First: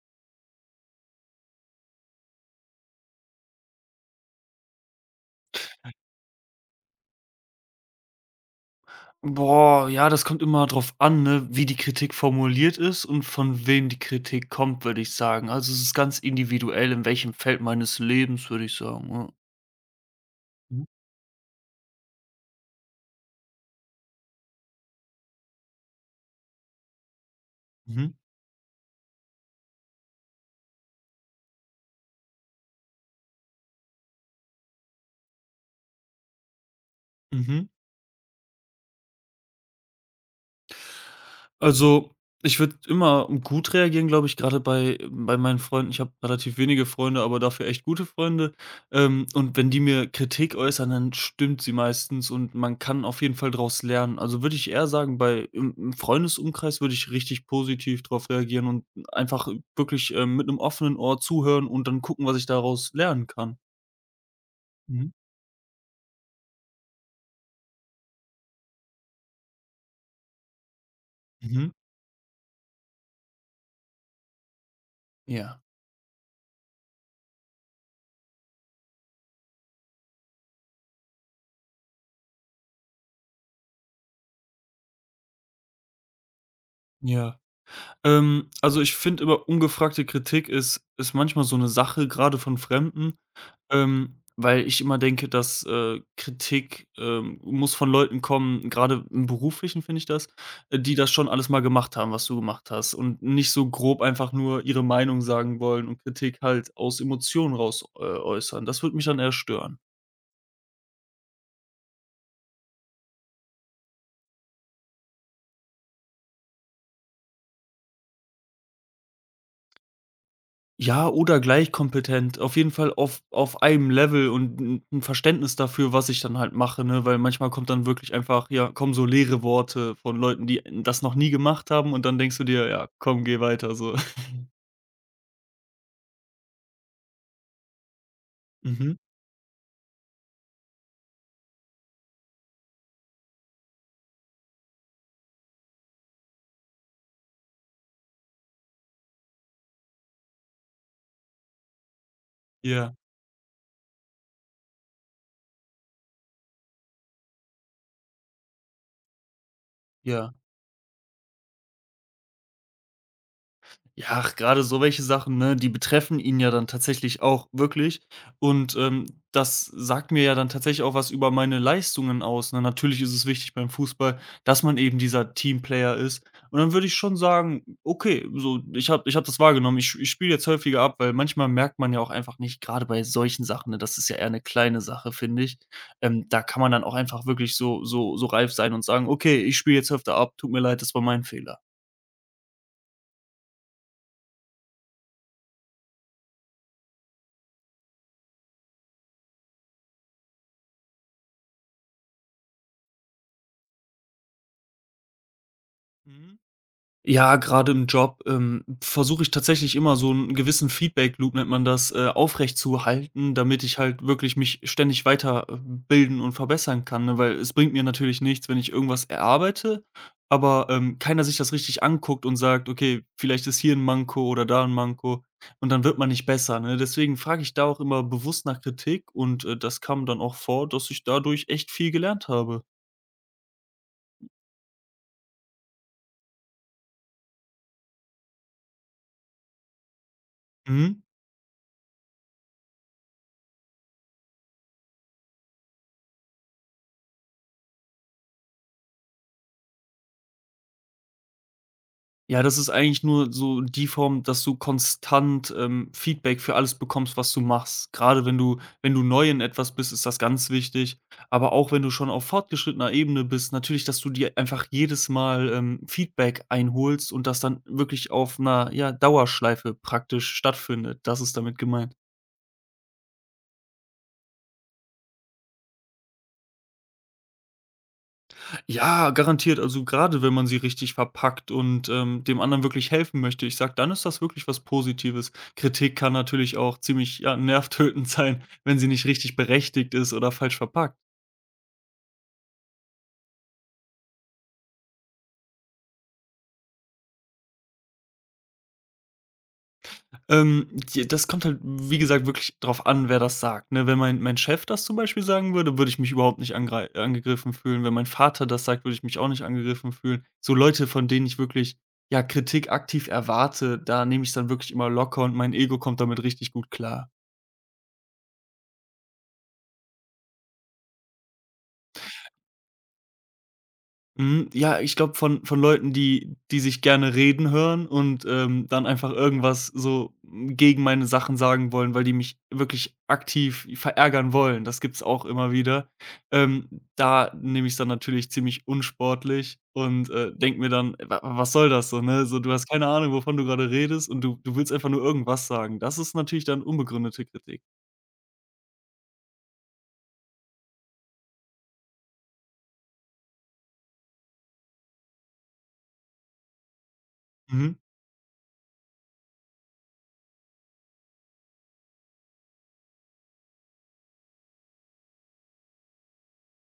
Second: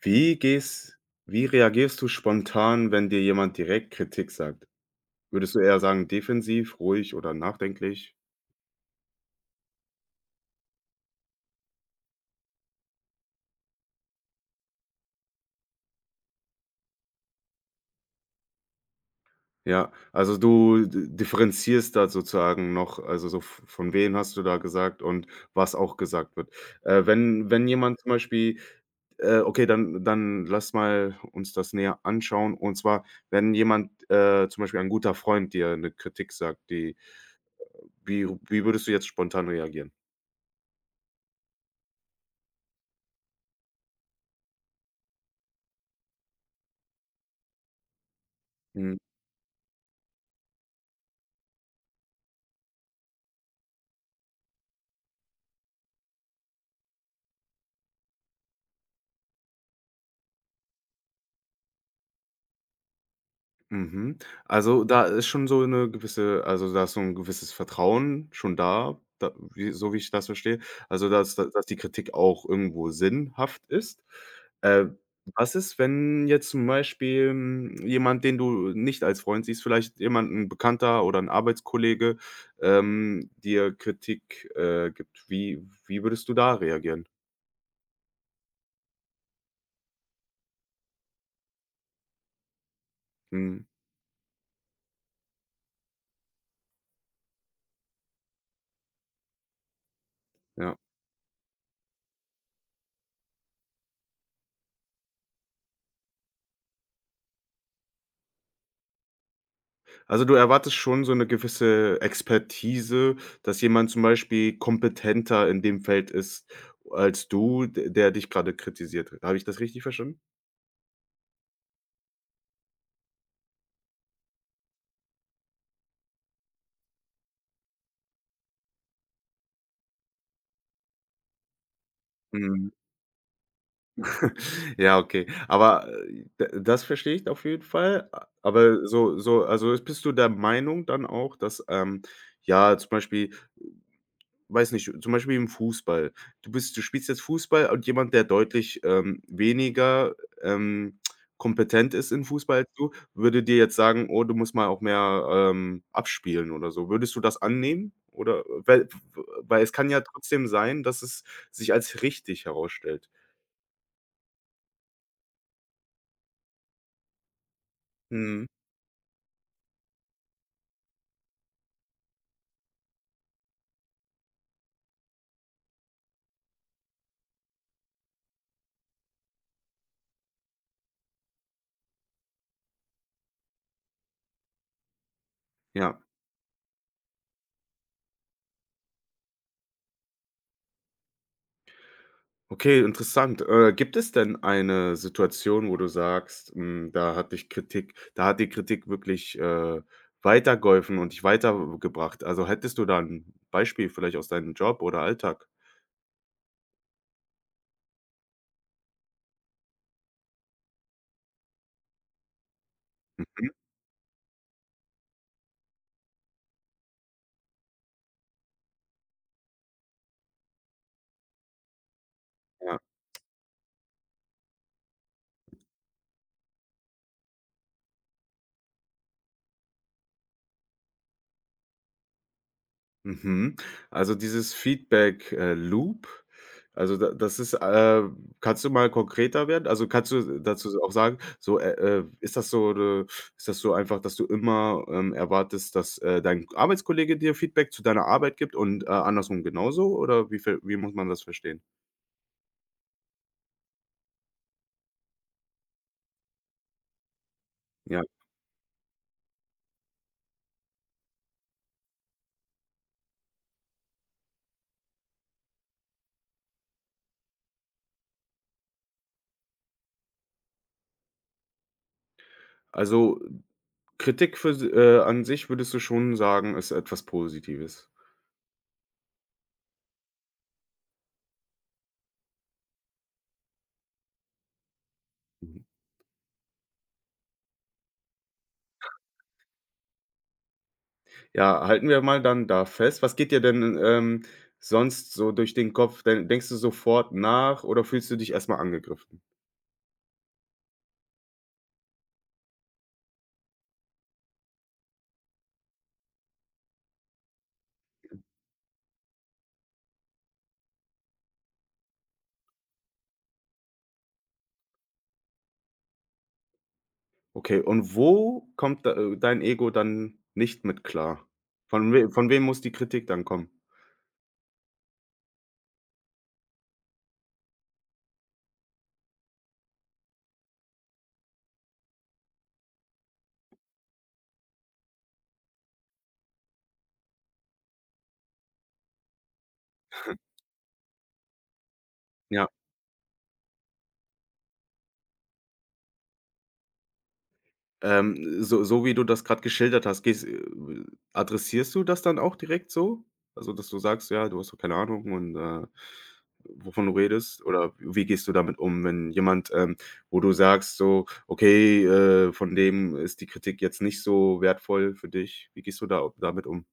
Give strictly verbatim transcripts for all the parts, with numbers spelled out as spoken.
Wie gehst wie reagierst du spontan, wenn dir jemand direkt Kritik sagt? Würdest du eher sagen defensiv, ruhig oder nachdenklich? Boah, ja, das kommt immer drauf an, ne, wie die Kritik formuliert ist und von wem die Kritik kommt, würde ich sagen. Also, es ist ganz individuell, in welchem Feld meines Lebens, würde ich sagen, ja. Ja, also Mhm. du d differenzierst da sozusagen noch, also so v von wem hast du da gesagt und was auch gesagt wird. Äh, wenn wenn jemand zum Mhm. Beispiel äh, okay, dann dann lass mal uns das näher anschauen. Und zwar, wenn jemand, äh, zum Beispiel ein guter Freund, dir eine Kritik sagt, die Mhm. wie wie würdest du jetzt spontan reagieren? Also, ich würde immer gut reagieren, glaube ich, gerade bei bei meinen Freunden. Ich habe relativ wenige Freunde, aber dafür echt gute Freunde. Mhm. Ähm, und wenn die mir Kritik äußern, dann stimmt sie meistens und man kann auf jeden Fall daraus lernen. Also, würde ich eher sagen, bei im im Freundesumkreis würde ich richtig positiv darauf reagieren und einfach wirklich, ähm, mit einem offenen Ohr zuhören und dann gucken, was ich daraus lernen kann. Mhm. Also, da Mhm. ist schon so eine gewisse, also da ist so ein gewisses Vertrauen schon da, da wie so wie ich das verstehe. Also, dass da dass Mhm. die Kritik auch irgendwo sinnhaft ist. Äh, Was Ja. ist, wenn jetzt zum Beispiel, hm, jemand, den du nicht als Freund siehst, vielleicht jemand 'n Bekannter oder 'n Arbeitskollege, ähm, dir Kritik, äh, gibt? Wie wie würdest du da reagieren? Ja. Ähm, also, ich finde immer, ungefragte Kritik ist ist manchmal so eine Sache, gerade von Fremden. Mhm, Ähm, weil ich immer denke, dass, äh, Kritik, ähm, muss von Leuten kommen, gerade im Beruflichen finde ich das, ja. äh, die das schon alles mal gemacht haben, was du gemacht hast, und nicht so grob einfach nur ihre Meinung sagen wollen und Kritik halt aus Emotionen raus, äh, äußern. Das würde mich dann eher stören. Also, du erwartest schon so eine gewisse Expertise, dass jemand zum Beispiel kompetenter in dem Feld ist als du, d der dich gerade kritisiert. Habe ich das richtig verstanden? Ja, oder gleich kompetent, auf jeden Fall auf auf einem Level und 'n 'n Verständnis dafür, was ich dann halt mache, ne? Weil manchmal kommt dann wirklich einfach ja, kommen so leere Worte von Leuten, die das noch nie gemacht haben, und dann denkst du dir: Mhm. „Ja, komm, geh weiter“, so. Ja, okay. Aber, äh, d das verstehe ich auf jeden Fall. A aber Mhm. so so also, ist- bist du der Meinung dann auch, dass, ähm, ja, zum Beispiel weiß nicht, zum Beispiel im Fußball. Du bist du spielst jetzt Fußball und jemand, der deutlich, ähm, weniger, ähm, kompetent ist in Fußball als du, Ja, würde dir jetzt sagen: „Oh, du musst mal auch mehr, ähm, abspielen“ oder so. Würdest du das annehmen? Oder weil weil es kann ja ja. trotzdem sein, dass es sich als richtig herausstellt. Ja, ach, grade so welche Sachen, ne, die betreffen ihn ja dann tatsächlich auch wirklich. Mhm. Und, ähm, das sagt mir ja dann tatsächlich auch was über meine Leistungen aus, ne? Natürlich ist es wichtig beim Fußball, dass man eben dieser Teamplayer ist. Und dann würde ich schon sagen: „Okay, so, ich habe ich habe das wahrgenommen. Ich ich spiele jetzt häufiger ab“, weil manchmal merkt man ja auch einfach nicht. Gerade bei solchen Sachen, ne, das ist ja eher eine kleine Sache, finde ich. Ja. Ähm, da kann man dann auch einfach wirklich so so so reif sein und sagen: „Okay, ich spiele jetzt öfter ab. Tut mir leid, das war mein Fehler.“ Okay, interessant. Äh, gibt es denn eine Situation, wo du sagst, hm, da hat dich Kritik da hat die Kritik wirklich, äh, weitergeholfen und dich weitergebracht? Also, hättest du da ein Beispiel vielleicht aus deinem Job oder Alltag? Mhm. Ja, gerade im Job, ähm, versuche ich tatsächlich immer so einen gewissen Feedback-Loop nennt man das, äh, aufrechtzuhalten, damit ich halt wirklich mich ständig weiterbilden und verbessern kann, ne? Weil es bringt mir natürlich nichts, wenn ich irgendwas erarbeite, aber, ähm, keiner sich das richtig anguckt und sagt: Ja. „Okay, vielleicht ist hier ein Manko oder da ein Manko“, und dann wird man nicht besser, ne? Deswegen frage ich da auch immer bewusst nach Kritik, und, äh, das kam dann auch vor, dass ich dadurch echt viel gelernt habe. Mhm. Also dieses Feedback, äh, Loop, also da das ist, äh kannst du mal konkreter werden? Also, kannst du dazu auch Mhm. sagen, so, äh, äh, ist das so 'ne ist das so einfach, dass du immer, ähm, erwartest, dass, äh, dein Arbeitskollege dir Feedback zu deiner Arbeit gibt und, äh, andersrum genauso oder wie ver wie muss man das verstehen? Ja, das ist eigentlich nur so die Form, dass du konstant, ähm, Feedback für alles bekommst, was du machst. Ja. Gerade wenn du wenn du neu in etwas bist, ist das ganz wichtig. Aber auch wenn du schon auf fortgeschrittener Ebene bist, natürlich, dass du dir einfach jedes Mal, ähm, Feedback einholst und das dann wirklich auf einer ja, Dauerschleife praktisch stattfindet. Das ist damit gemeint. Also, Kritik für si äh, an sich würdest du schon sagen, ist etwas Positives? Ja, garantiert. Also gerade wenn man sie richtig verpackt und, ähm, dem anderen wirklich helfen möchte, ich sag, dann ist das wirklich was Positives. Kritik kann natürlich auch ziemlich, ja, nervtötend sein, wenn sie nicht richtig berechtigt ist oder falsch verpackt. Ja, halten wir mal dann da fest. Was geht dir denn, ähm, sonst so durch den Kopf? Den denkst du sofort nach oder fühlst du dich erstmal angegriffen? Ähm, d das kommt halt, wie gesagt, wirklich drauf an, wer das sagt, ne? Wenn mein mein Chef das zum Beispiel sagen würde, würde ich mich überhaupt nicht angrei angegriffen fühlen. Wenn mein Vater das sagt, würde ich mich auch nicht angegriffen fühlen. So Leute, von denen ich wirklich, ja, Kritik aktiv erwarte, da nehme ich's dann wirklich immer locker und mein Ego kommt damit richtig gut klar. Okay, und wo kommt, da- äh, dein Ego dann nicht mit klar? Von we von wem muss die Kritik dann kommen? Mhm, ja, ich glaube von von Leuten, die die sich gerne reden hören und, ähm, dann einfach irgendwas so hm, gegen meine Sachen sagen wollen, weil die mich wirklich aktiv verärgern wollen. Das gibt's auch immer wieder. Ähm, da nehme ich's dann natürlich ziemlich unsportlich und, äh, denke mir dann: „Wa Was soll das so, ne? So, Ja. du hast keine Ahnung, wovon du gerade redest, und du du willst einfach nur irgendwas sagen.“ Das ist natürlich dann unbegründete Kritik. Ähm, so so wie du das gerade geschildert hast, gehst äh, adressierst du das dann auch direkt so? Also, dass du sagst: „Ja, du hast doch keine Ahnung und, äh, wovon du redest?“ Oder Mhm. wie gehst du damit um, wenn jemand, ähm wo du sagst so: „Okay, äh, von dem ist die Kritik jetzt nicht so wertvoll für dich.“ Wie gehst du da damit um?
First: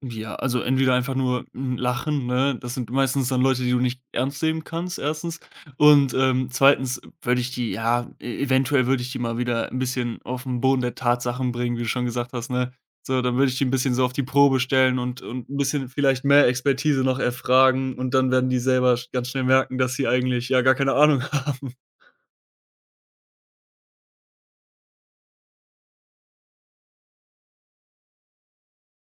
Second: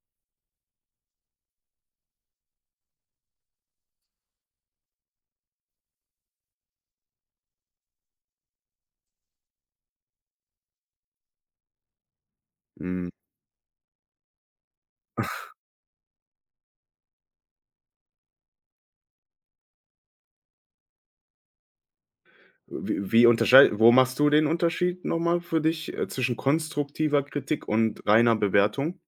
Ja, also entweder einfach nur, hm, lachen, ne? Das sind meistens dann Leute, die du nicht ernst nehmen kannst, erstens. Und, ähm, zweitens würde ich die ja, e eventuell würde ich die mal wieder ein bisschen auf den Boden der Tatsachen bringen, wie du schon gesagt hast, ne? Hm, So, dann würde ich die ein bisschen so auf die Probe stellen und und ein bisschen vielleicht mehr Expertise noch erfragen, und dann werden die selber sch ganz schnell merken, dass sie eigentlich, ja, gar keine Ahnung haben. wie wie unterschei wo machst du den Unterschied nochmal für dich, äh, zwischen konstruktiver Kritik und reiner Bewertung?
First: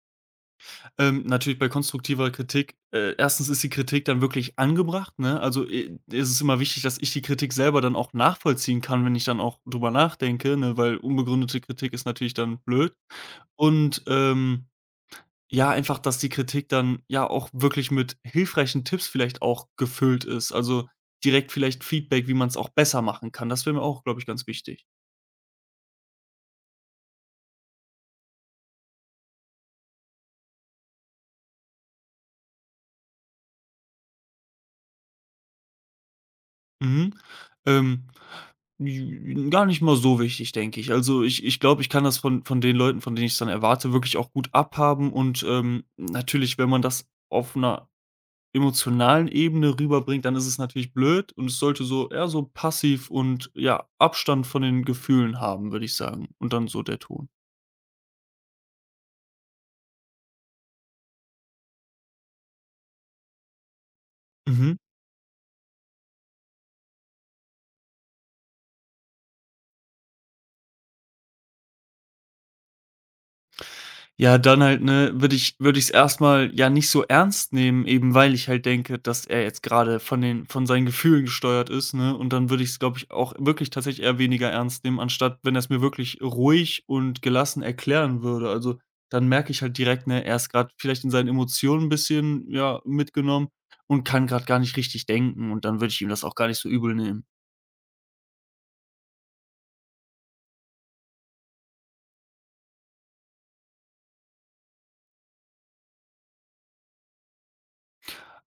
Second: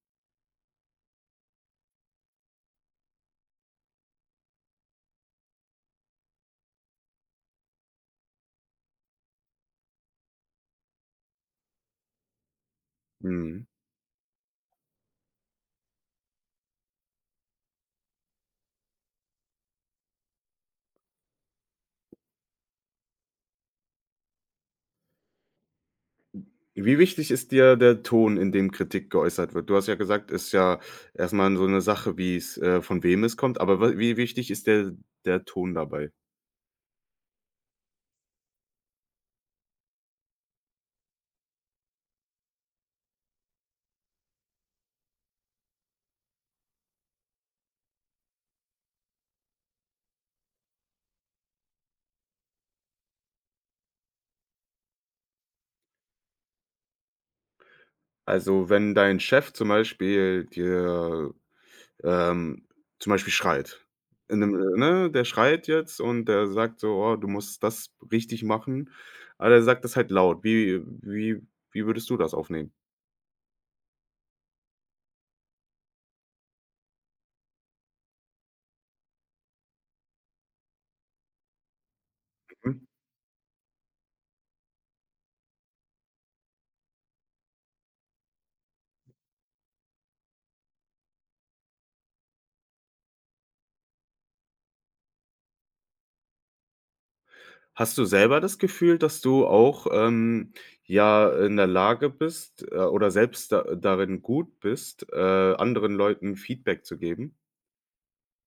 Ähm, natürlich bei konstruktiver Kritik, äh, erstens ist die Kritik dann wirklich angebracht, ne? Also, äh, ist es immer wichtig, dass ich die Kritik selber dann auch nachvollziehen kann, wenn ich dann auch drüber nachdenke, ne, weil unbegründete Kritik ist natürlich dann blöd. Mhm. Und, ähm, ja, einfach, dass die Kritik dann ja auch wirklich mit hilfreichen Tipps vielleicht auch gefüllt ist. Also, direkt vielleicht Feedback, wie man es auch besser machen kann. Das wäre mir auch, glaube ich, ganz wichtig. Wie wichtig ist dir der Ton, in dem Kritik geäußert wird? Du hast ja gesagt, ist ja erstmal so eine Sache, wie's äh, von wem es kommt, aber wa wie wichtig ist der der Ton dabei? Mhm. Ähm, J gar nicht mal so wichtig, denke ich. Also, ich ich glaube, ich kann das von von den Leuten, von denen ich es dann erwarte, wirklich auch gut abhaben und, ähm, natürlich, wenn man das auf einer emotionalen Ebene rüberbringt, dann ist es natürlich blöd, und es sollte so eher so passiv und, ja, Abstand von den Gefühlen haben, würde ich sagen, und dann so der Ton. Also, wenn dein Chef zum Beispiel dir, ähm zum Beispiel schreit, in 'nem Mhm. äh, ne, der schreit jetzt und der sagt so: „Oh, du musst das richtig machen“, aber er sagt das halt laut. Wie wie wie würdest du das aufnehmen? Ja, dann halt, ne, würde ich würde ich es erstmal ja, nicht so ernst nehmen, eben weil ich halt denke, dass er jetzt gerade von den von seinen Gefühlen gesteuert ist, ne? Und dann würde Hm? ich's, glaube ich, auch wirklich tatsächlich eher weniger ernst nehmen, anstatt wenn er es mir wirklich ruhig und gelassen erklären würde. Also, dann merke ich halt direkt, ne, er ist gerade vielleicht in seinen Emotionen 'n bisschen, ja, mitgenommen und kann gerade gar nicht richtig denken, und dann würde ich ihm das auch gar nicht so übel nehmen. Hast du selber das Gefühl, dass du auch, ähm, ja, in der Lage bist, äh, oder selbst da darin gut bist, äh, anderen Leuten Feedback zu geben?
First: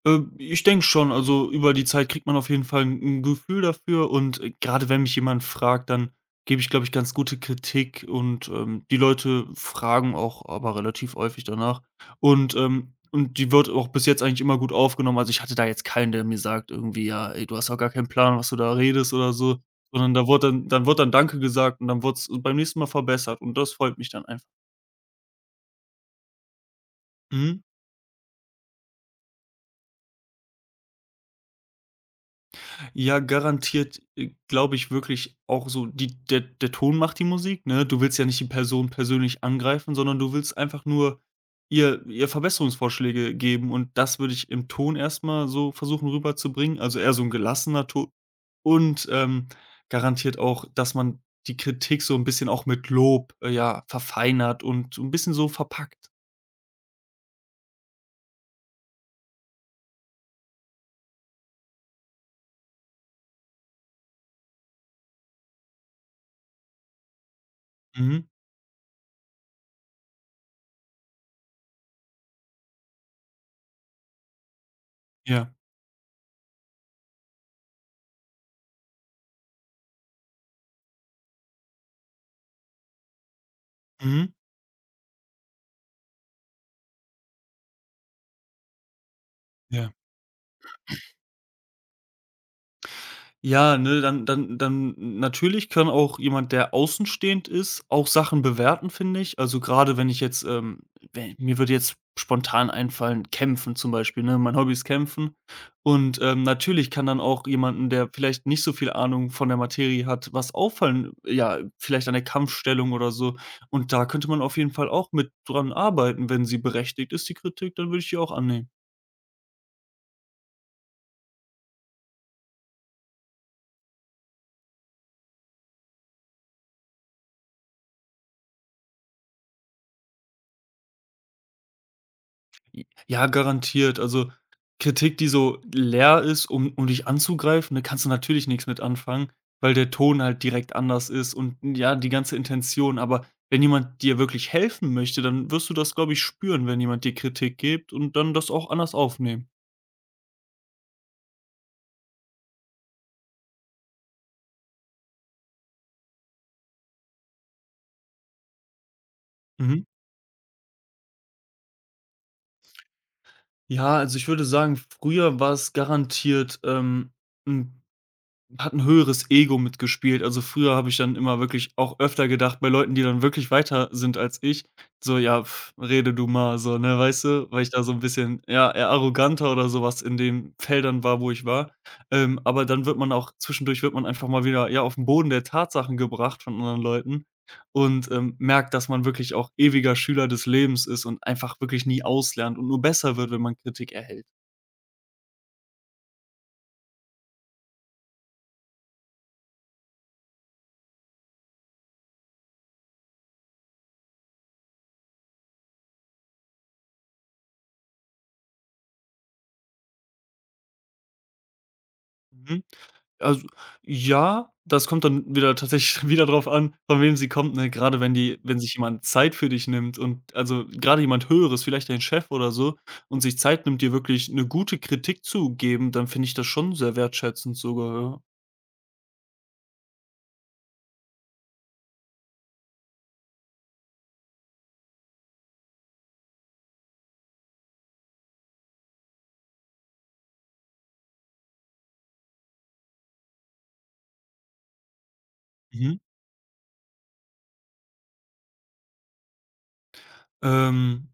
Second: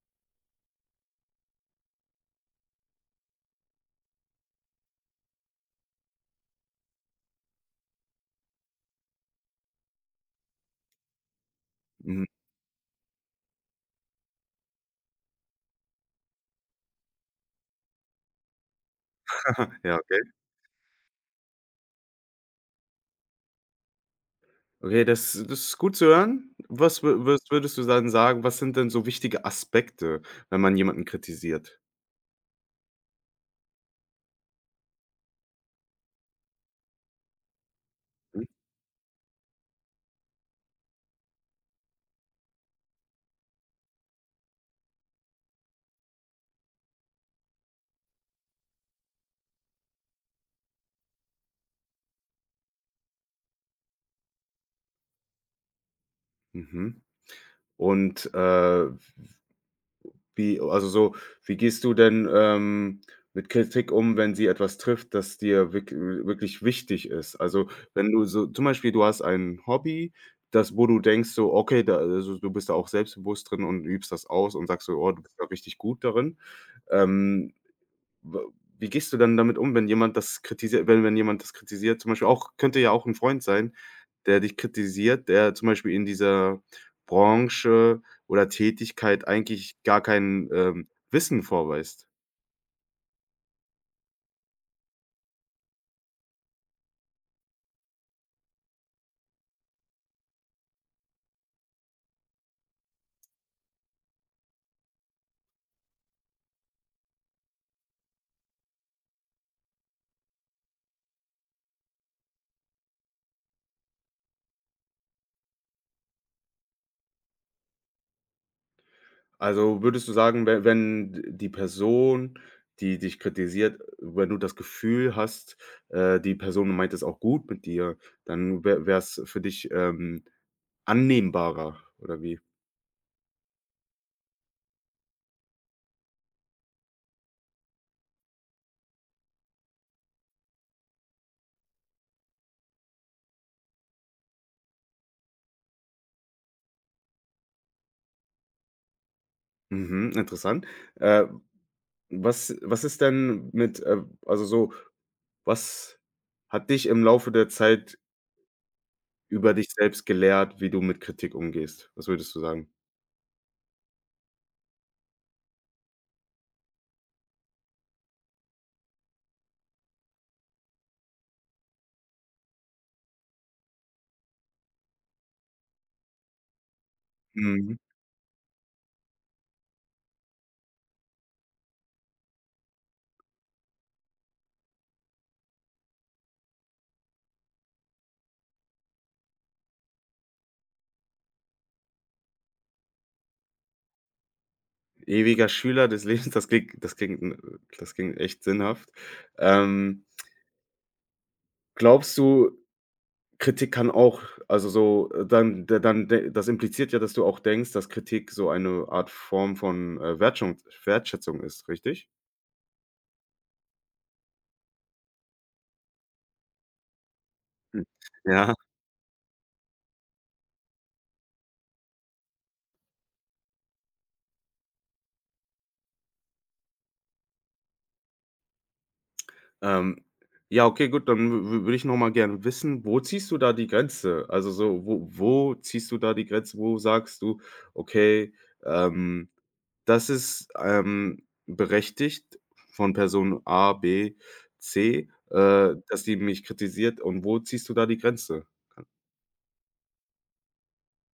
Ähm, ich denke schon, also über die Zeit kriegt man auf jeden Fall ein 'n Gefühl dafür und, äh, grade wenn mich jemand fragt, dann gebe ich, glaube ich, ganz gute Kritik und, ähm, die Leute fragen auch aber relativ häufig danach Mhm. und, ähm und die wird auch bis jetzt eigentlich immer gut aufgenommen. Also, ich hatte da jetzt keinen, der mir sagt irgendwie: „Ja, ey, du hast auch gar keinen Plan, was du da redest“ oder so, Ja, sondern da okay. wurde dann dann wird dann „Danke“ gesagt, und dann wurde es beim nächsten Mal verbessert, und das freut mich dann einfach. Okay, das das ist gut zu hören. Was wür was Mhm. würdest du dann sagen, was sind denn so wichtige Aspekte, wenn man jemanden kritisiert? Ja, garantiert, äh, glaube ich wirklich auch so, die der der Ton macht die Musik, ne? Du willst ja nicht Mhm. die Person persönlich angreifen, sondern du willst einfach nur ihr ihr Verbesserungsvorschläge geben, und das würde ich im Ton erstmal so versuchen rüberzubringen, also eher so ein gelassener Ton und, ähm, garantiert auch, dass man die Kritik so ein bisschen auch mit Lob, äh, ja, verfeinert und so 'n bisschen so verpackt. Mhm. Und, äh wie also so, wie gehst du denn, ähm, mit Kritik um, wenn sie etwas trifft, das dir wirk wirklich wichtig ist? Also, wenn Mhm. du so zum Beispiel, du hast ein Hobby, das wo du denkst so: „Okay, da also, du bist da auch selbstbewusst drin und übst das aus und sagst so: 'Oh, du bist da Ja. richtig gut darin.' Ähm, W wie gehst du dann damit um, wenn jemand das kritisiert wenn wenn jemand das kritisiert? Zum Beispiel auch könnte ja auch ein Freund sein, Mhm. der dich kritisiert, der zum Beispiel in dieser Branche oder Tätigkeit eigentlich Ja. gar kein, ähm, Wissen vorweist. Ja, ne, dann dann dann natürlich kann auch jemand, der außenstehend ist, auch Sachen bewerten, finde ich. Also, gerade wenn ich jetzt, ähm wenn mir würde jetzt spontan einfallen, Kämpfen zum Beispiel, ne? Mein Hobby ist Kämpfen. Und, ähm, natürlich kann dann auch jemanden, der vielleicht nicht so viel Ahnung von der Materie hat, was auffallen, ja, vielleicht an der Kampfstellung oder so. Und da könnte man auf jeden Fall auch mit dran arbeiten. Wenn sie berechtigt ist, die Kritik, dann würde ich die auch annehmen. Also, würdest du sagen, we wenn die Person, die dich kritisiert wenn du das Gefühl hast, äh, die Person meint es auch gut mit dir, dann wäre es für dich, ähm, annehmbarer oder wie? Ja, garantiert. Also, Kritik, die so leer ist, um um dich anzugreifen, da kannst du natürlich nichts mit anfangen, weil der Ton halt direkt anders ist und, ja, die ganze Intention. Aber wenn jemand dir wirklich helfen möchte, dann wirst du das, glaube ich, spüren, wenn jemand dir Kritik gibt, und dann das auch anders aufnehmen. Mhm, interessant. Äh Was was ist denn mit, äh also so, was hat dich im Laufe der Zeit über dich Mhm. selbst gelehrt, wie du mit Kritik umgehst? Was würdest du sagen? Ja, also, ich würde sagen, früher war es garantiert, ähm, 'n hat ein höheres Ego mitgespielt. Also, früher habe ich dann immer wirklich auch öfter gedacht bei Leuten, die dann wirklich weiter sind als ich, so: „Ja, pf, rede du mal“, so, ne, weißt du? Weil ich Mhm. da so ein bisschen, ja, eher arroganter oder sowas in den Feldern war, wo ich war. Ähm, aber dann wird man auch zwischendurch wird man einfach mal wieder, ja, auf den Boden der Tatsachen gebracht von anderen Leuten und, ähm, merkt, dass man wirklich auch ewiger Schüler des Lebens ist und einfach wirklich nie auslernt und nur besser wird, wenn man Kritik erhält. Ewiger Schüler des Lebens, das klingt das klingt, äh das klingt echt sinnhaft. Ähm, Glaubst du, Kritik kann auch also so, äh, dann d dann d das impliziert ja, dass du auch denkst, dass Kritik so eine Art Form von, äh, Wertschung Wertschätzung ist, richtig? Mhm. Also, ja, das kommt dann wieder tatsächlich wieder drauf an, von wem sie kommt, ne? Hm. Grade wenn die Ja. wenn sich jemand Zeit für dich nimmt und also, gerade jemand Höheres, vielleicht dein Chef oder so, und sich Zeit nimmt, dir wirklich eine gute Kritik zu geben, dann finde ich das schon sehr wertschätzend sogar, ja. Ähm, ja, okay, gut, dann würde ich noch mal gerne wissen, wo ziehst du da die Grenze? Also so, wo wo ziehst du da die Grenze? Wo sagst du: „Okay, ähm, das ist, ähm, berechtigt von Person A, B, C, äh, Mhm. dass die mich kritisiert“ und wo ziehst du da die Grenze? Ähm,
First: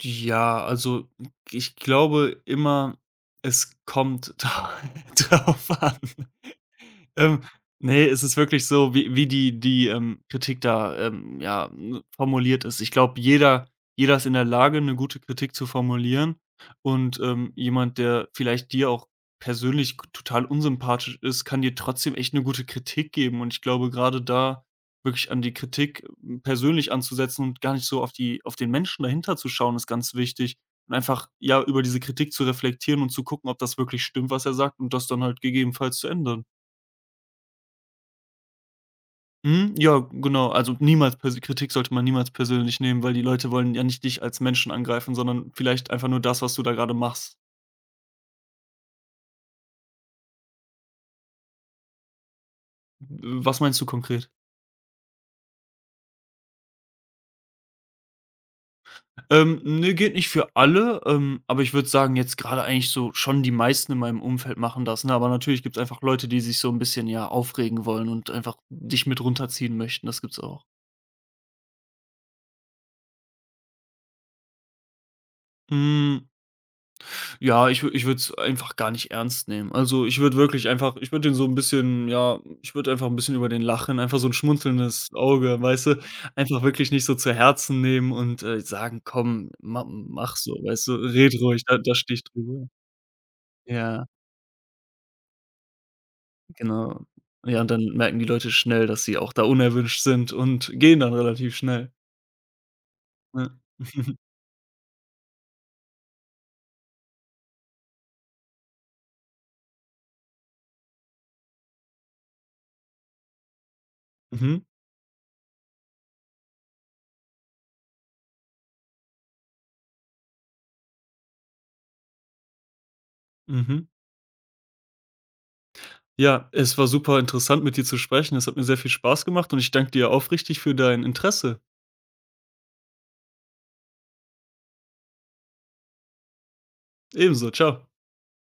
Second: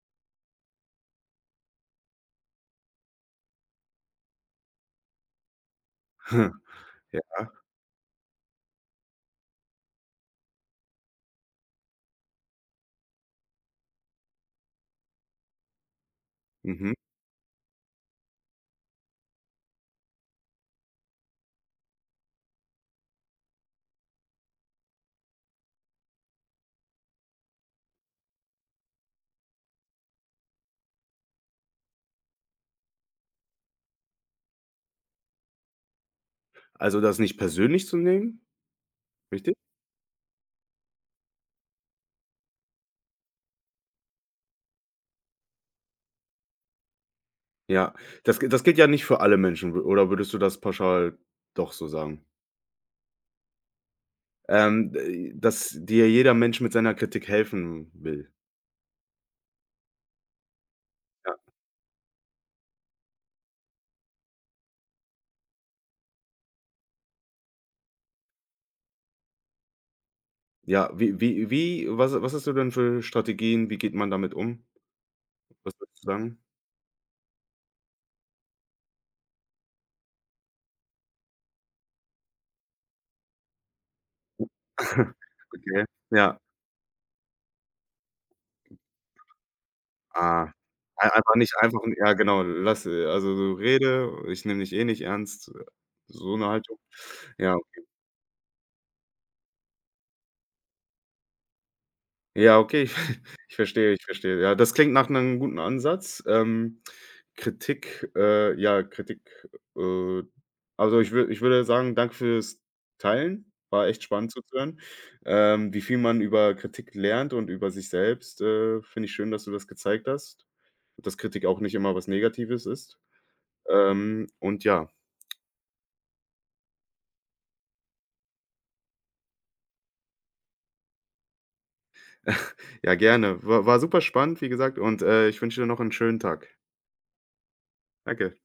ja, also, ich glaube immer, es kommt drauf an. Ja, Ähm, ne, es ist wirklich so, wie wie die die, ähm, Kritik da, ähm, ja, n formuliert ist. Ich glaube, jeder jeder ist in der Lage, eine gute Kritik zu formulieren mhm. und, ähm, jemand, der vielleicht dir auch persönlich g total unsympathisch ist, kann dir trotzdem echt eine gute Kritik geben, und ich glaube, gerade da wirklich an die Kritik, hm, persönlich anzusetzen und gar nicht so auf die auf den Menschen dahinter zu schauen, ist ganz wichtig, und einfach, ja, über diese Kritik zu reflektieren und zu gucken, ob das wirklich stimmt, was er sagt, und das dann halt gegebenenfalls zu ändern. Also, das nicht persönlich zu nehmen, richtig? Mhm, ja, genau. Also, niemals persö Kritik sollte man niemals persönlich nehmen, weil die Leute wollen ja nicht dich als Menschen angreifen, sondern vielleicht einfach nur das, was du da gerade machst. Ja, das g das gilt ja nicht für alle Menschen, w oder würdest du das pauschal doch so sagen? Was meinst du konkret? Ähm, d dass dir jeder Mensch mit seiner Kritik helfen will. Ähm, ne, geht nicht für alle, Ja. ähm, aber ich würde sagen, jetzt gerade eigentlich so schon die meisten in meinem Umfeld machen das, ne? Aber natürlich gibt es einfach Leute, die sich so ein bisschen, ja, aufregen wollen und einfach dich mit runterziehen möchten. Das gibt's auch. Ja, wie wie wie was was hast du denn für Strategien? Wie geht man damit um? Was würdest du Hm. sagen? Ja, ich wü ich würde es einfach gar nicht ernst nehmen. Also, ich würde wirklich einfach ich würde den so ein bisschen ja, ich würde einfach ein bisschen über den lachen, einfach so ein schmunzelndes Auge, Okay, weißt du? ja. Einfach wirklich nicht so zu Herzen nehmen und, äh, sagen: „Komm, ma mach Ah, so“, weißt du? ei einfach Red nicht ruhig, da einfach da ja, stehe ich genau, drüber. lass äh, also, so Ja, rede, ich nehme dich eh nicht ernst, so eine Haltung. genau. Ja. Ja, und dann merken die Leute schnell, dass sie auch da unerwünscht sind und gehen dann relativ schnell, Ja, okay, ich ne? ich verstehe, ich verstehe. Ja, das klingt nach einem guten Ansatz. Ähm, Kritik äh, ja, Kritik, äh also, ich wür ich würde sagen, danke fürs Teilen. War echt spannend Mhm, zuzuhören. Ähm, wie viel man über Kritik lernt und über sich selbst, äh, finde ich schön, dass du das gezeigt hast, dass Kritik auch nicht immer was Negatives ist. mhm. Ähm, und ja, Ja, es war super interessant, mit dir zu sprechen. Es hat mir sehr viel Spaß gemacht, und ich danke dir aufrichtig für dein Interesse. ja, gerne. War war super spannend, wie gesagt, und, äh, ich wünsche dir noch einen schönen Tag. Ebenso, ciao. Danke.